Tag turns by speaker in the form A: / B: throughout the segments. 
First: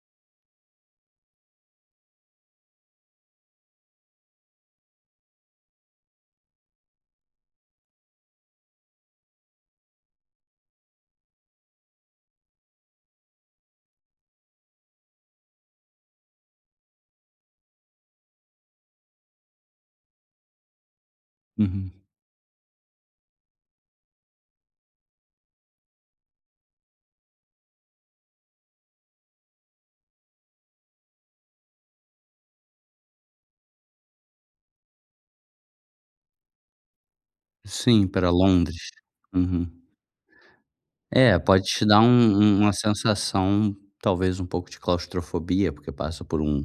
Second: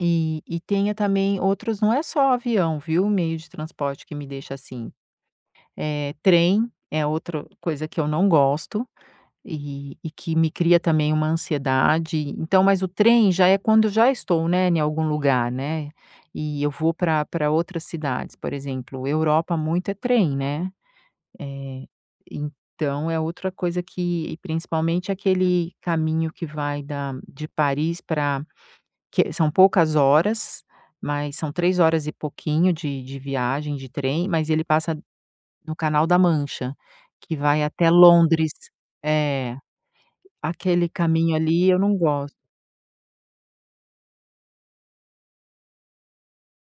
A: E e tenho, ah, também outros não é só avião, viu, meio de transporte que me deixa, assim. Eh, trem é outra coisa que eu não gosto e e que me cria também uma ansiedade. Então, mas o trem já é quando já estou, né, em algum lugar, né, e eu vou pra pra outras cidades, por exemplo, Europa muito é trem, né, eh,
B: Uhum.
A: então é outra coisa que principalmente aquele caminho que vai da de Paris pra que são poucas horas, mas são 3 horas e pouquinho de de viagem de trem, mas ele passa no canal da mancha que vai até
B: Sim, pra
A: Londres,
B: Londres.
A: eh,
B: Uhum.
A: aquele caminho
B: É, pode
A: ali eu
B: te
A: não
B: dar um
A: gosto.
B: um uma sensação, talvez, um pouco de claustrofobia, porque passa por um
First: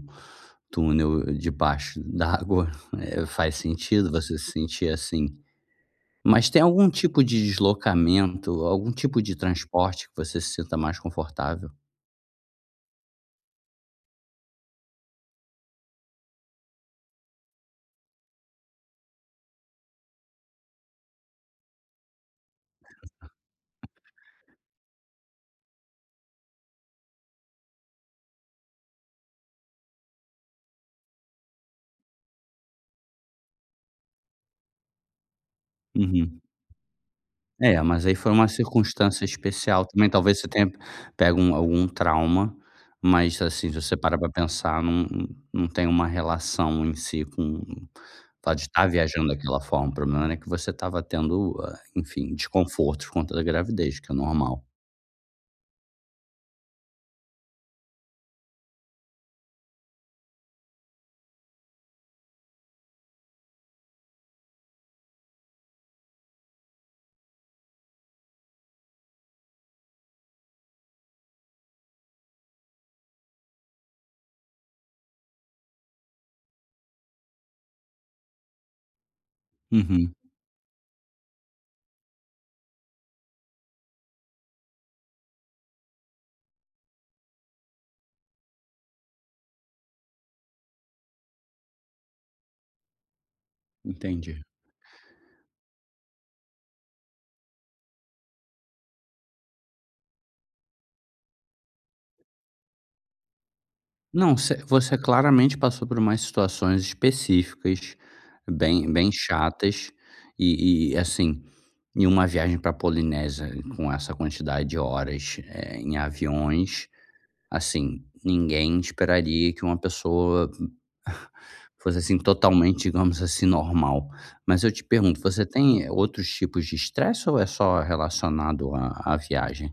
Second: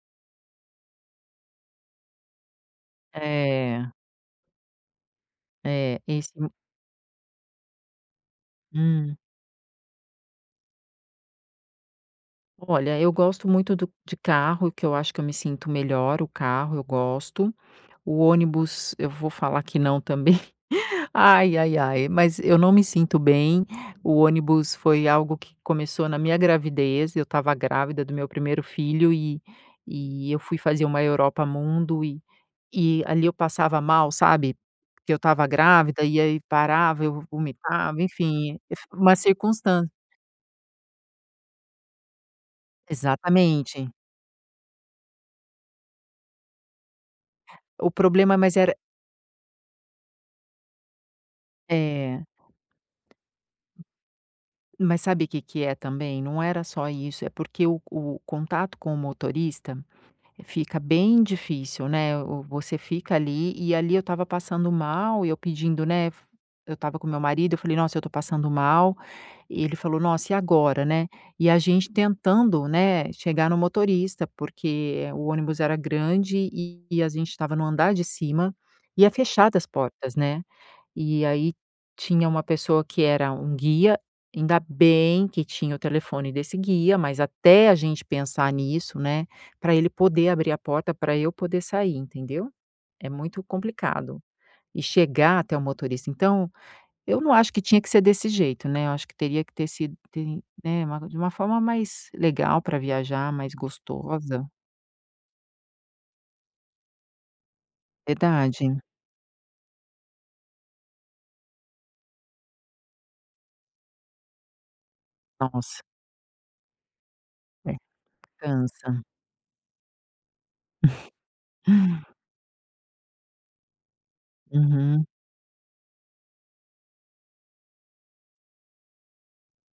B: túnel debaixo d'água, eh, faz
A: É.
B: sentido você se sentir assim.
A: É, esse
B: Mas
A: n
B: tem algum tipo de deslocamento, algum
A: Hum.
B: tipo de transporte que você se sinta mais confortável?
A: Olha, eu gosto muito do de carro, que eu acho que eu me sinto melhor, o carro eu gosto, o ônibus eu vou falar que não também, ai-ai-ai, mas eu não me sinto bem, o ônibus foi algo que começou na minha gravidez, eu estava grávida do meu primeiro filho e e eu fui fazer uma Europa Mundo e e ali eu passava mal, sabe, porque eu estava grávida e
B: Uhum.
A: aí parava, eu
B: É,
A: vomitava,
B: mas aí foi uma
A: enfim, uma
B: circunstância especial
A: circunstância
B: também, talvez, você tenha pego um algum trauma, mas, assim, se
A: Exatamente.
B: você parar pra pensar, não não tem uma relação em si com o
A: O problema mas
B: fato de
A: era
B: estar viajando daquela forma, o problema era que você estava tendo, ah,
A: É.
B: enfim, desconforto por conta da gravidez que é normal.
A: Mas sabe o que que é também, não era só isso, é porque o co o contato com o motorista fica bem difícil, né, o o você fica ali e ali eu estava passando mal e eu pedindo né, eu estava com meu marido eu falei: "Nossa, eu estou passando mal" e ele falou: "Nossa e agora, né?" E a gente tentando, né, chegar no motorista, porque o ônibus era grande e a gente estava no andar de cima e é fechada as
B: Uhum.
A: portas, né, e aí tinha uma pessoa que era um guia, ainda bem que tinha o telefone desse guia, mas até a gente pensar nisso, né, pra ele poder abrir a porta, pra eu poder sair, entendeu, é muito complicado.
B: Entendi.
A: E chegar até o motorista, então eu não acho que tinha que ser desse jeito, né, eu acho que teria que ter sido [unintelligible] né, de uma forma mais legal para viajar, mais
B: Não,
A: gostosa.
B: você você claramente passou por mais situações específicas
A: Verdade.
B: bem bem chatas e e, assim, em uma viagem pra Polinésia com essa quantidade de horas, eh,
A: Nossa!
B: em aviões,
A: É
B: assim, ninguém
A: cansa.
B: esperaria que uma pessoa fosse, assim, totalmente, digamos assim, normal. Mas eu te
A: Uhum.
B: pergunto, você tem, eh, outros tipos de estresse ou é só relacionado a a viagem?